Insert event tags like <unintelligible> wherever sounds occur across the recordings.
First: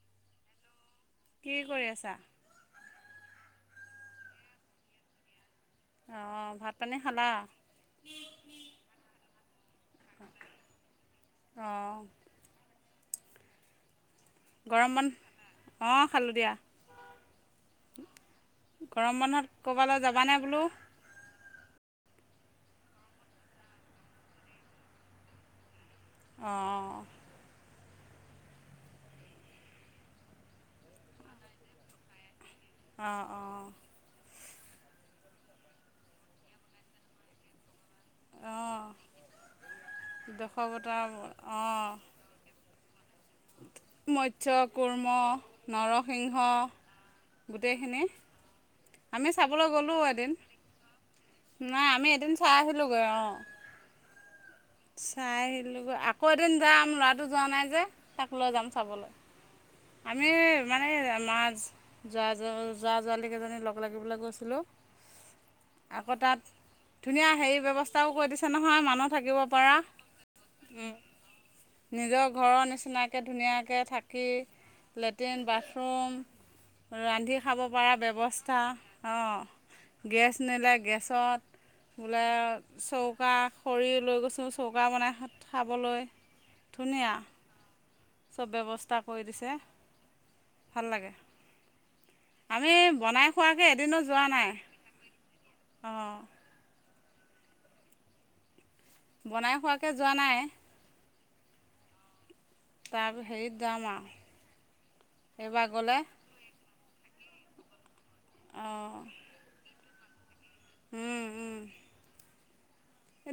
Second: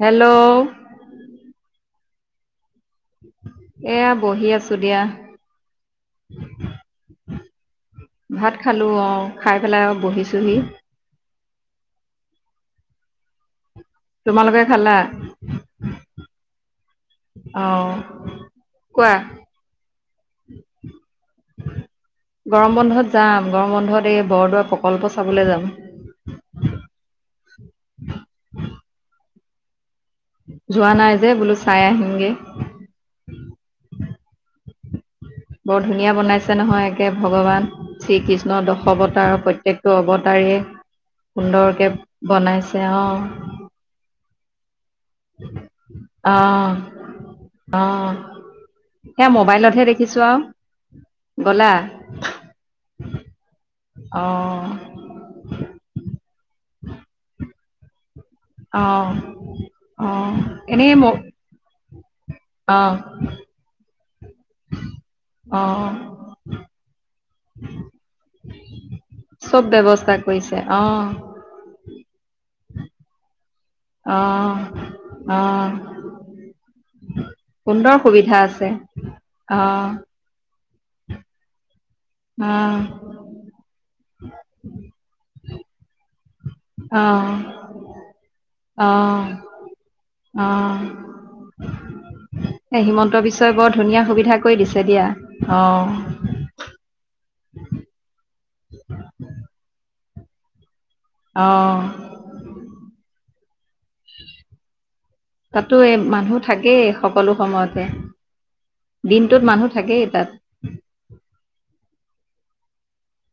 Hello. কি কৰি আছা। এয়া বহি আছো দিয়া। অ ভাত পানী খালা। ভাত খালো অ খাই পেলাই বহিছোহি। অঁ তোমালোকে খালা গৰম বান অঁ খালোঁ দিয়া। অহ কোৱা। গৰম বন্ধত ক'ৰবালৈ যাবানে বোলো? গৰম বন্ধত যাম গৰম বন্ধত এই বৰদোৱা প্ৰকল্প চাবলৈ যাম। অঁ যোৱা নাই যে বোলো চাই আহিমগে। অঁ অঁ। বৰ ধুনীয়া বনাইছে নহয় একে ভগৱান শ্ৰীকৃষ্ণৰ অঁ দশৱতাৰ প্ৰত্যেকটো অৱতাৰ দশ বতাহ সুন্দৰকে বনাইছে অ মৎচক। কুৰ্ম অ নৰসিংহ অ গোটেইখিনি সেয়া আমি চাবলৈ মোবাইলতহে গ'লোঁ দেখিছো এদিন আও নাই আমি এদিন চাই আহিলোগৈ অ। অ। চাই আহিলোগৈ আকৌ এদিন যাম ল'ৰাটো যোৱা নাই যে, তাক লৈ যাম অ চাবলৈ। অ আমি মানে এনেই ম মাচ জৰা জল অ জৱা জৱলি লগ লাগি লগ পেলাই হেল্ল আকৌ অ', তাত ধুনীয়া হেৰি ব্যৱস্থাও কৰি দিছে নহয় মানুহ থাকিব। চব পৰা ব্যৱস্থা কৰিছে অ। কে থাকি অ', লেট্ৰিন, অ', বাথৰুম ৰান্ধি খাব পৰা সুন্দৰ সুবিধা ব্যৱস্থা, আছে অ অ', গেছ নিলে। গেছত, বোলে অ', চৌকা খৰি লৈ গৈছে। চৌকা বনাই খাবলৈ। ধুনীয়া আহ। চব ব্যৱস্থা কৰি দিছে ভাল লাগে। আমি এ হিমন্ত বনাই বিশ্বই খোৱাকৈ বৰ এদিনো ধুনীয়া যোৱা সুবিধা নাই কৰি দিছে দিয়া অঁ অ। উ। বনাই খোৱাকে যোৱা নাই। আহঁ। তাৰ সেই। তাতো এই গ'লে মানুহ থাকেই সকলো সময়তে। দিনটোত মানুহ থাকেই তাত। উম উম।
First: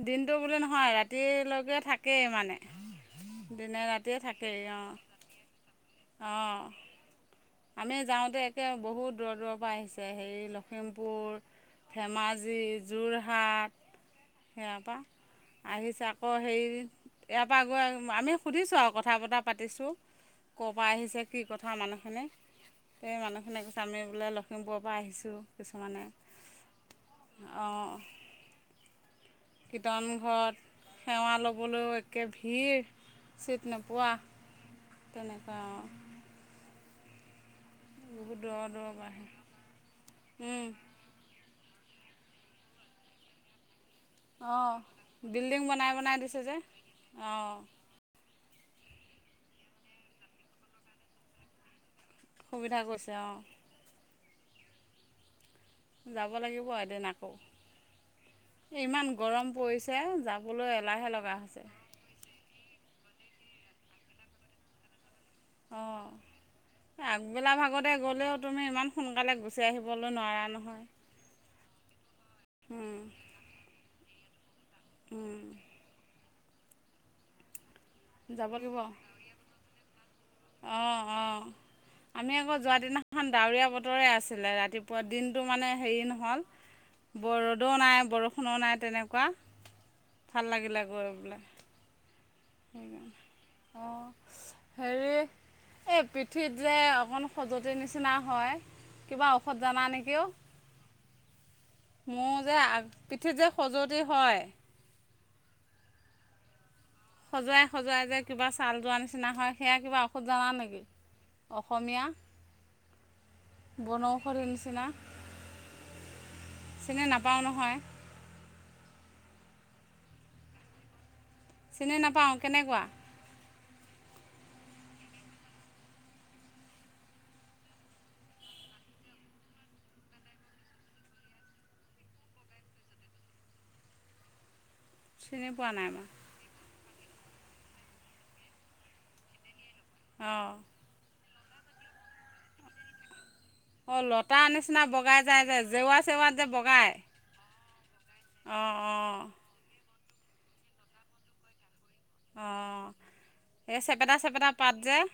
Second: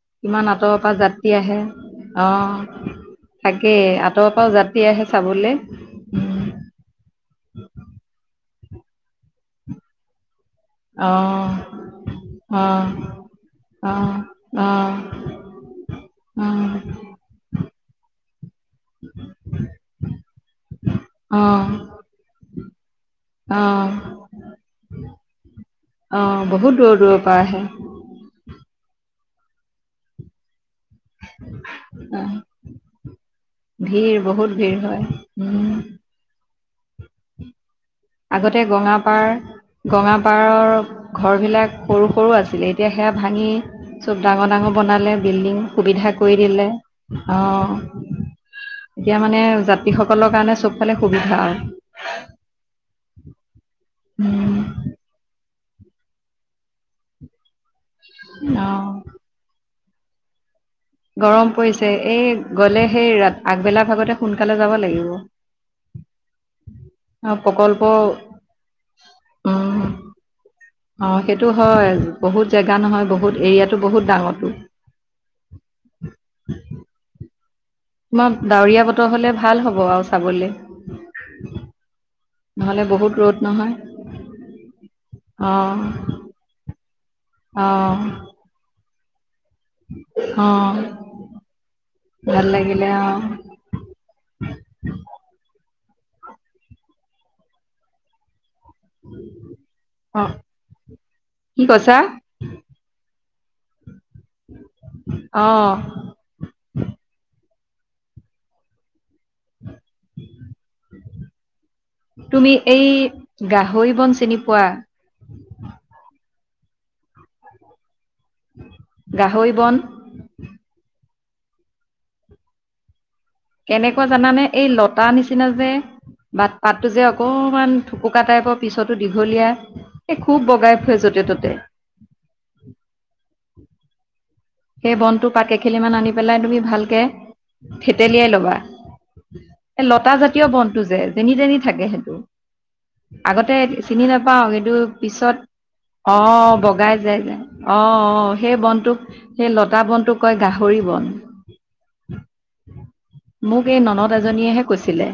দিনটো কিমান বুলি আঁতৰৰ পৰা নহয় যাত্ৰী ৰাতিলৈকে থাকেই মানে। থাকে দিনে ৰাতিয়ে আতৰ পাও থাকেই যাতি অঁ আহে চাবলৈ। অঁ আমি যাওঁতে একে বহুত দূৰ দূৰৰ পৰা আহিছে হেৰি। লখিমপুৰ অ', ধেমাজি যোৰহাট। অ', অ। সেয়াৰ পৰা আহিছে আকৌ অ', হেৰি, ইয়াৰ পৰা গৈ আমি সুধিছোঁ আৰু কথা বতৰা পাতিছোঁ। ক'ৰ পৰা আহিছে কি অ', কথা মানুহখনে। সেই মানুহখিনিক কৈছে অ', আমি বোলে লখিমপুৰৰ পৰা আহিছোঁ কিছুমানে। বৰ দূৰৰ পৰা আহে। কীৰ্তনঘ। সেৱা ল'বলৈও একে অ', ভিৰ চিট নোপোৱা। ভিৰ বহুত ভিৰ হয় তেনেকুৱা। উম, বহুত আগতে দূৰৰ দূৰৰ পৰা গঙাপাৰ, আহে গঙাপাৰৰ ঘৰ বিলাক। সৰু সৰু আছিলে এতিয়া সেয়া ভাঙি। চব ডাঙৰ ডাঙৰ অঁ বনালে বিল্ডিং বনাই সুবিধা, বনাই কৰি দিছে যে দিলে অ। অঁ এতিয়া মানে যাত্ৰী সকলৰ কাৰণে চব ফালে সুবিধা আৰু। সুবিধা কৰিছে অঁ। উম। যাব লাগিব এদিন আকৌ অ', ইমান গৰম পৰিছে যা গৰম পৰিছে এই গ'লে সেই ৰা আগবেলা ভাগতে সোনকালে যাব লাগিব। উ। অঁ আগবেলা ভাগতে গ'লেও তুমি ইমান সোনকালে গুচি উম আহিবলৈ নোৱাৰা নহয়। অ সেইটো হয় বহুত জেগা নহয় বহুত এৰিয়াাতো বহুত ডাঙৰো। উম। উ। তোমাৰ যাব ডাৱৰীয়া লাগিব বতৰ হলে ভাল হব আৰু চাবলে। অঁ অঁ আমি আকৌ নহলে বহুত যোৱাদিনাখন ৰ'দ ডাৱৰীয়া নহয় বতৰে আছিলে ৰাতিপুৱা দিনটো অ মানে হেৰি নহ'ল। ব অ ৰ'দো নাই বৰষুণো নাই তেনেকুৱা। ভাল লাগিলে গৈ পেলাই অ ভাল লাগিলে অ হেৰি এ পিঠিত যে অকন খজুৱতি নিচিনা হয় কিবা ঔষধ জানা অ নেকিও কি কৈছা মোৰ যে আ পিঠি যে খজুৱতি হয় অ খজোৱাই খজোৱাই যে কিবা ছাল তাল যোৱাৰ নিচিনা হয় সেয়া কিবা ঔষধ জানা নেকি অসমীয়া তুমি এই গাহৰি বন চিনি বনৌষধিৰ পোৱা নিচিনা চিনি নাপাওঁ নহয় গাহৈ বন চিনি নাপাওঁ কেনেকুৱা। কেনেকুৱা জানানে এই লতা নিচিনা যে বাত পাতটো যে অকমান থুকুকা টাইপৰ পিছতো দীঘলীয়া এই খুব বগাই ফুৰে যত যতে ততে সেই বনটো পা চিনি পোৱা কেইখেলি নাই মান মই আনি পেলাই তুমি ভালকে থেতেলিয়াই ল'বা। এ লতা জাতীয় অঁ বনটো যে যেনি তেনি থাকে সেইটো। আগতে অঁ চিনি লতা নাপাও কিন্তু নিচিনা বগাই পিছত যায় যে জেওৰা অ চেওৰাত যে বগায় বগাই যাই যে অ অ সেই অঁ বনটোক অঁ সেই লতা বনটোক কয় গাহৰি বন। অঁ মোক এই ননদ চেপেটা চেপেটা এজনীয়েহে পাত যে কৈছিলে।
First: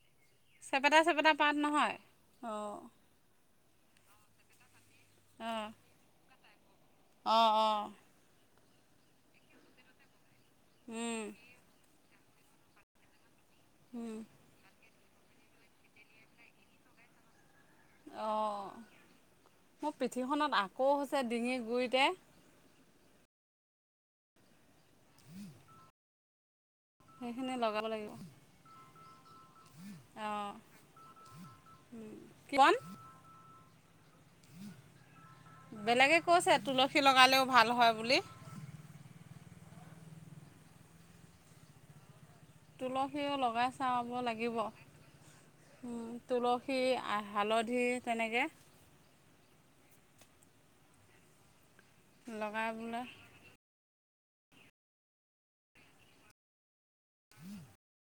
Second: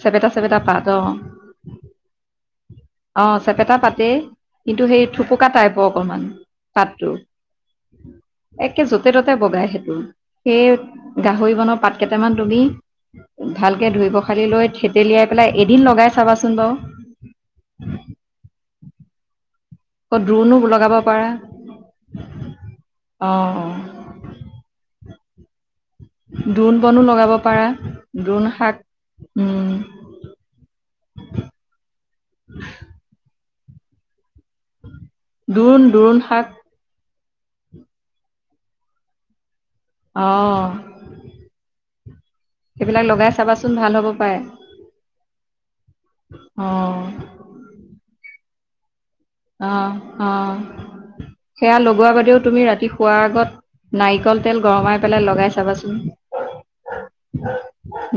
চেপেটা চেপেটা পাত অ চেপেটা পাত নহয় অঁ অহ চেপেটা পাত। কিন্তু সেই থুপুকা অঁ টাইপৰ অকনমান। অঁ অঁ। একে যতে ত'তে বগাই সেইটো সেই উম গাহৰি বনৰ পাত কেইটামান তুমি। ভালকে ধুই উম পখালি লৈ থেতেলিয়াই পেলাই এদিন লগাই চাবাচোন বাও। অঁ মোৰ আকৌ দ্ৰোণো পিঠিখনত আকৌ লগাব হৈছে ডিঙি গুৰিতে অ অ দোন বনো লগাব সেইখিনি পাৰা দোন শাক অহ কি বন? দোণ বেলেগে দোৰোণ কৈছে শাক। তুলসী লগালেও ভাল হয় বুলি অ তুলসীও লগাই ভাল হ'ব চাব পাৰে লাগিব। তুলসী অঁ হালধি তেনেকে অ অ সেয়া লগোৱাৰ বাদেও তুমি লগাই ৰাতি বোলে শোৱাৰ আগত নাৰিকল তেল গৰমাই পেলাই লগাই চাবাচোন।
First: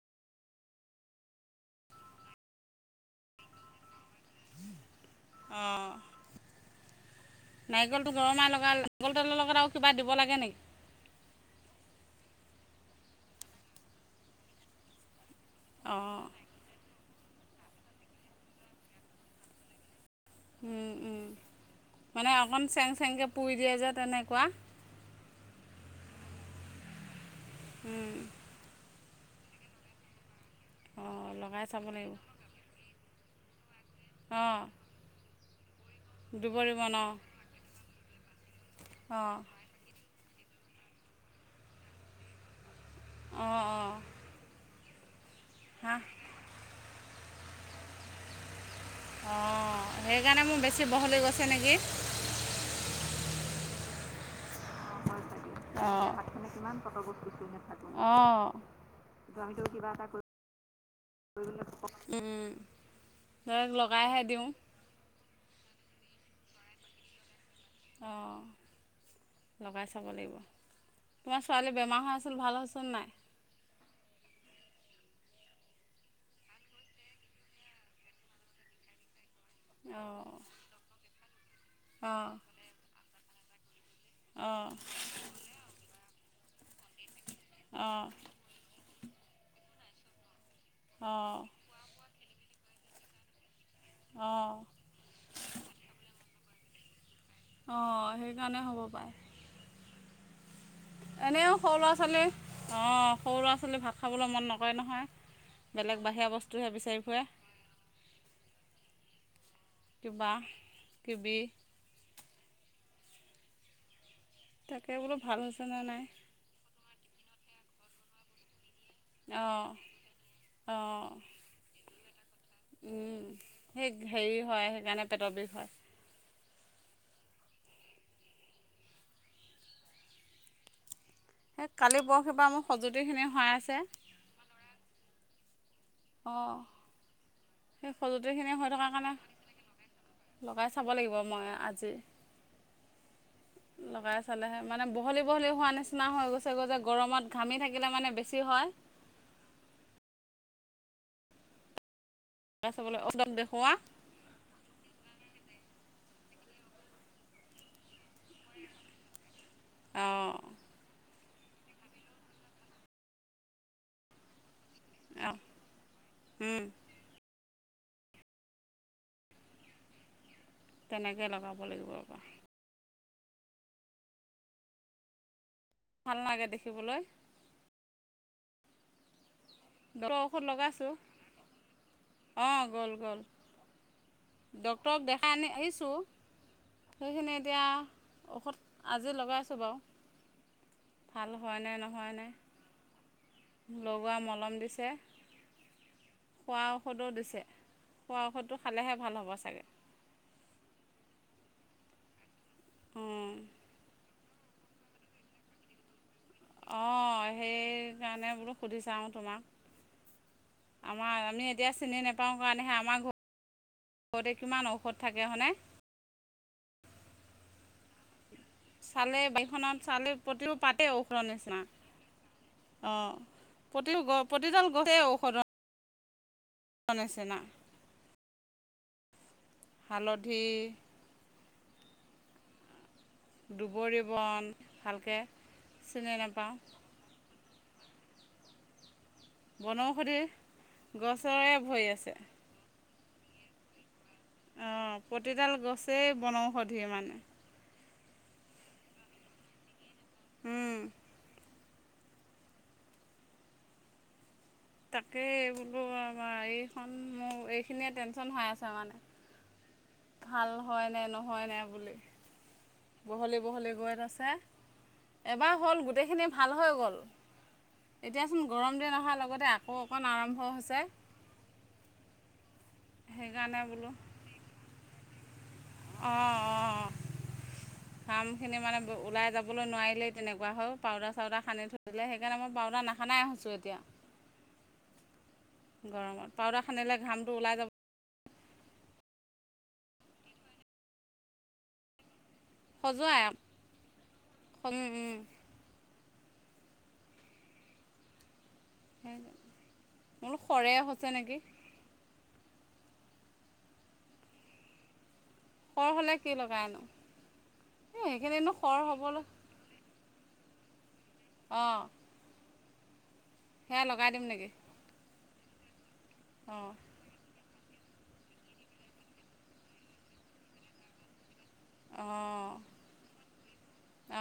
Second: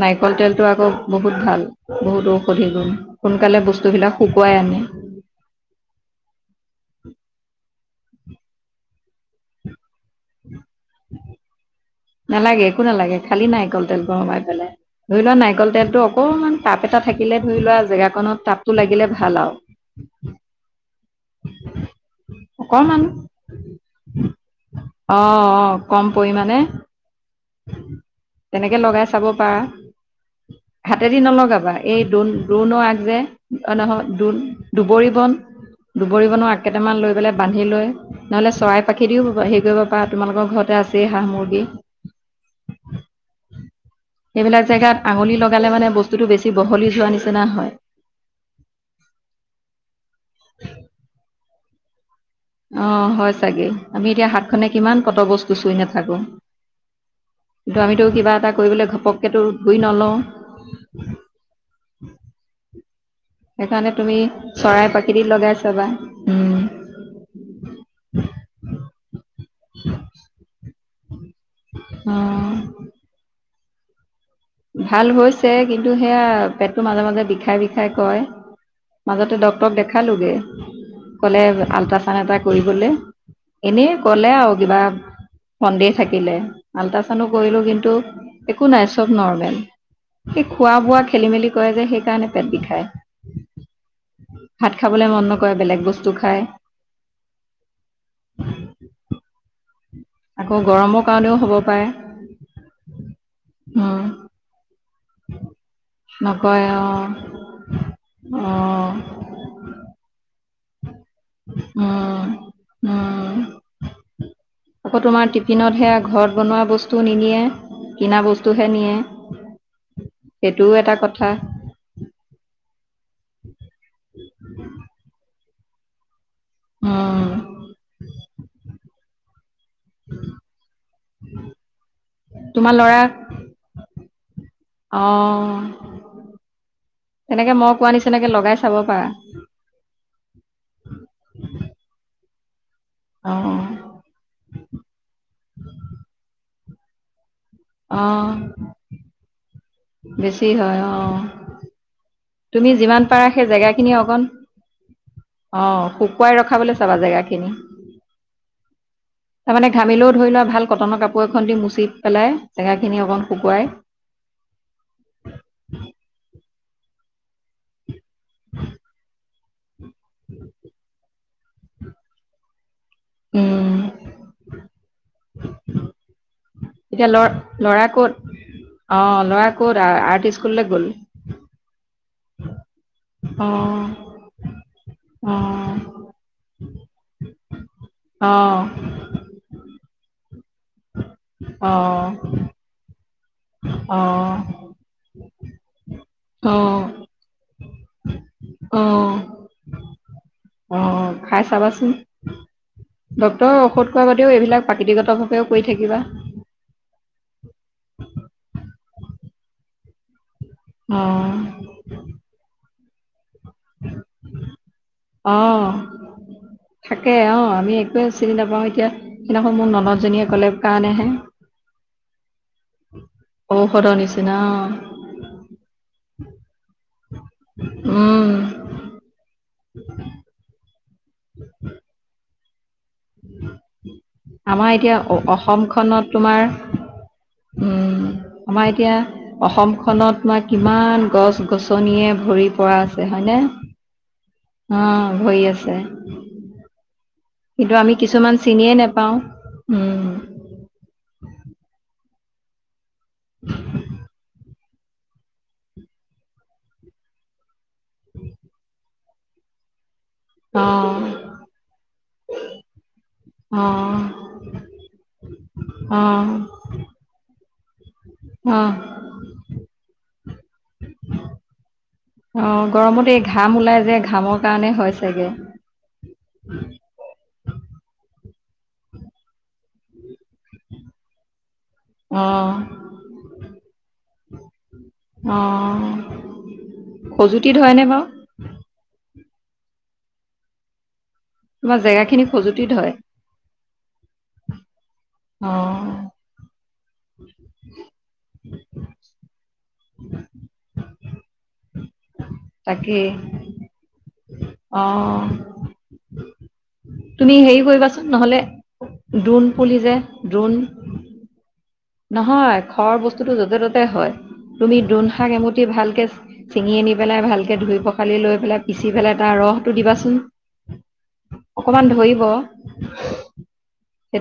নাৰিকল তেলটো আকৌ বহুত ভাল বহুতো ঔষধি গুণ সোনকালে বস্তুবিলাক। শুকুৱাই আনে অঁ নাৰিকলটো গৰমে লগা নাৰিকল তেলৰ লগত আৰু কিবা দিব লাগে নেকি। নালাগে একো নালাগে খালি নাৰিকল তেল গৰমাই পেলাই ধৰি লোৱা নাৰিকল তেলটো অঁ অকমান তাত তাপ এটা থাকিলে ধৰি লোৱা জেগা কণত তাপটো লাগিলে ভাল আও। অকণমান চেং অকমান চেংকৈ পুৰি দিয়ে যে তেনেকুৱা। অ অ কম পৰিমাণে তেনেকে লগাইছে। চাব পাৰা হাতেদি অঁ লগাই নলগাবা চাব এই লাগিব দুন দোণ আগ যে অ নহয় অঁ দুবৰি বন। দুবৰি বনৰ আগ দুবৰিবন কেইটামান অঁ লৈ পেলাই বান্ধি লৈ নহ'লে চৰাই পাখি দিও অঁ হেৰি কৰিব পাৰা তোমালোকৰ ঘৰতে আছেই হাঁহ মুৰ্গী অঁ অঁ সেইবিলাক জেগাত আঙুলি লগালে মানে হাঁ বস্তুটো বেছি বহলি যোৱা নিচিনা হয়। অ সেইকাৰণে মোৰ বেছি বহলি গৈছে নেকি। অ হয় চাগে আমি এতিয়া খনে কিমান পত গস্তু চুই অঁ নাথাকো কিন্তু আমিতো কিবা অঁ এটা কৰিবলৈ ঘপককেতো ধুই নলওঁ। উম সেইকাৰণে তুমি চৰাই পাখিদি লগাই চাবা উম। অঁ <inaudible> লগাই চাব লাগিব তোমাৰ ছোৱালী বেমাৰ হৈ আছিল অ' ভাল হৈছে নাই। ভাল হৈছে কিন্তু সেয়া পেটটো মাজে মাজে বিষাই বিষাই কয়। মাজতে ডক্তৰক অঁ দেখালোগে ক'লে আল্ট্ৰাচাণ্ড অঁ এটা কৰিবলে। এনেই ক'লে আৰু অঁ কিবা সন্দেহ থাকিলে আলা কৰিলো কিন্তু অঁ একো নাই চব নৰ্মেল। খোৱা বোৱা খেলি অঁ মেলি কৰে যে সেইকাৰণে পেট বিষায়। অঁ ভাত খাবলৈ মন নকৰে বেলেগ বস্তু খায়। অঁ সেইকাৰণে হ'ব পাৰে আক এনেও সৰু ল'ৰা ছোৱালী আ সৰু ল'ৰা ছোৱালী ভাত খাবলৈ মন নকৰে নহয়। বেলেগ বাহিৰা নকয়ে বস্তুহে অ' বিচাৰি ফুৰে অ' কিবা কিবি অ' অ' তাকে আকৌ বোলো তোমাৰ ভাল হৈছেনে টিফিনত সেয়া নাই ঘৰত বনোৱা বস্তু নিনিয়ে কিনা বস্তু। অঁ সেইটোও এটা অঁ কথা। সেই হেৰি হয় সেইকাৰণে পেটৰ বিষ হয়। অ' <unintelligible> সেই কালি পৰহি পৰা মোৰ তোমাৰ ল'ৰাক খঁজুতিখিনি হয় আছে। অঁ তেনেকে মই সেই কোৱা নিচিনাকে সঁজুতিখিনি লগাই হৈ চাব থকাৰ পাৰা। কাৰণে লগাই চাব লাগিব মই আজি। অঁ লগাই চালেহে মানে বহলি বহলি হোৱা নিচিনা হৈ গৈছে গৈ যে গৰমত। ঘামি থাকিলে মানে অঁ বেছি হয়। বেছি হয় অ' তুমি লগাই চাবলৈ যিমান ঔষধ পাৰা সেই দেখুওৱা জেগাখিনি অকণ অ' শুকুৱাই ৰখাবলৈ চাবা জেগা খিনি। তাৰমানে ঘামিলেও ধৰি অঁ লোৱা ভাল। কটনৰ কাপোৰ এখন দি মুচি পেলাই জেগাখিনি অকণ শুকুৱাই। <inaudible> আ উম <inaudible> তেনেকৈ লগাব লাগিব অক উম ভাল লাগে দেখি। এতিয়া লৰা ল'ৰা ক'ত অ' লৰা আৰ্ট স্কুললৈ গ'ল। অ' গ'ল গ'ল অ ডক্টৰক দেখাই অ আনি আহিছোঁ। সেইখিনি এতিয়া অ ঔষধ আজি লগাইছোঁ বাও ভাল হয়নে অ নহয়নে? লগোৱা মলম অ দিছে অ খোৱা ঔষধো দিছে। খোৱা ঔষধটো অ খালেহে ভাল হ'ব চাগে। অ খাই চাবাচোন। অঁ ডক্তৰৰ ঔষধ খোৱা বাদেও এইবিলাক প্ৰাকৃতিগত ভাৱেও কৰি থাকিবা। অ' সেইকাৰণে বোলো সুধি চাওঁ তোমাক। অ আমাৰ আমি এতিয়া চিনি নেপাওঁ‌ কাৰণেহে আমাৰ ঘৰতে কিমান ঔষধ থাকে হয়নে অ' থাকে। অ' আমি একোৱে চিনি নাপাওঁ‌ এতিয়া। চালে সেইদিনাখন মোৰ বাৰীখনত ননদ চালে জনীয়ে ক'লে কাৰণেহে। অ' ঔষধৰ প্ৰতি নিচিনা অ প্ৰতিডাল গছেই ঔষধৰ। <inaudible> নিচিনা <inaudible> হালধি। দুবৰি বন আমাৰ এতিয়া অ- ভালকৈ অসমখনত চিনি তোমাৰ নাপাওঁ। উম আমাৰ এতিয়া। বনৌষধি অসমখনত মই কিমান গছ গছৰে ভৰি গছনিয়ে আছে ভৰি পৰা আছে। ছে হয়নে। অ' ভৰি প্ৰতিডাল আছে গছেই বন ঔষধি মানে। কিন্তু আমি কিছুমান চিনিয়ে নেপাওঁ‌ উম। উম <inaudible> তাকে বু বু বা বা এইখন মোৰ এইখিনিয়ে টেনচন হৈ আছে আমা ভাল অ হয় নে নহয় নে বুলি। বহলে অ বহলে গৈ আছে। এবাৰ হ'ল অ গোটেইখিনি ভাল হৈ গ'ল। এতিয়াচোন অ গৰম দিন অহাৰ লগতে আকৌ অকণ আৰম্ভ হৈছে। গৰমতে এই ঘাম সেইকাৰণে ওলাই যে ঘামৰ কাৰণে হয় চাগে। অ অ ঘামখিনি মানে ওলাই যাব নোৱাৰিলে তেনেুৱা হয় পউদাৰ চাউদাৰ সানি থো অ সেইকাৰণে মই পাউনাাৰ নাসানাই আহোছোঁ এতিয়া। অ গৰমত পাউদাৰ খান্দিলে ঘামটো খজুতি ওলাই যাব। ধৰেনে বাৰু তোমাৰ জেগা খিনি খজুতি‌ ধৰে খজুৱাই অ। <inaudible> বোলো খৰে হৈছে নেকি? তাকেই অ খৰ হ'লে কি লগাই নো তুমি হেৰি এ কৰিবাচোন সেইখিনিনো খৰ হবলে দ্ৰণ খৰ বস্তুতটো য'তে সেয়া ত'তে লগাই হয় দিম নেকি তুমি দ্ৰুন শাক এমুঠি ভালকে অঁ চিঙি আনি পেলাই ভালকে ধুই পখালি লৈ পেলাই পিচি পেলাই তাৰ ৰসটো দিবাচোন। অকমান ধৰিব অঁ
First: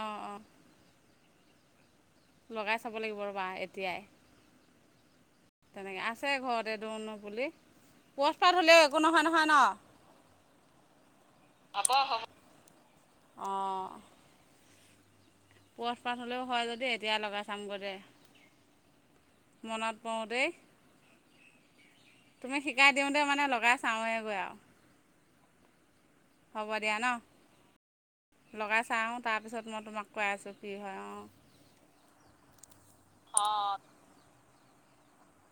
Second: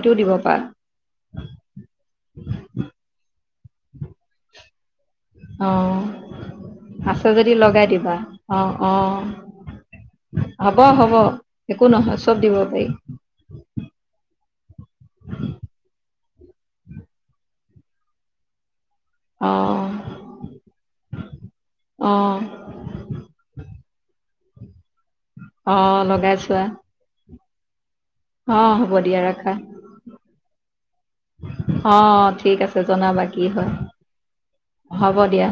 অঁ দিব অঁ পাৰা। <inaudible> লগাই চাব লাগিব ৰ'বা এতিয়াই। অ তেনেকৈ আছে ঘৰতে দৌন আছে পুলি যদি লগাই দিবা পুৰঠপাত অ হ'লেও অ। একো নহয় নহয় ন হব হ'ব একো নহয় চব দিব পাৰি। বচ পাত হ'লেও হয় যদি এতিয়া লগাই চাম দে। অঁ মনত‌ পৰোতেই অঁ তুমি শিকাই দিওঁতে মানে লগাই চাওঁয়ে গৈ আৰু। অ লগা হ'ব দিয়া ন। অঁ লগাই হ'ব দিয়া চাওঁ ৰাখা তাৰপিছত মই তোমাক কৈ আছোঁ কি হয় অঁ। অ ঠিক আছে জনাবা কি হয় হ'ব দিয়া।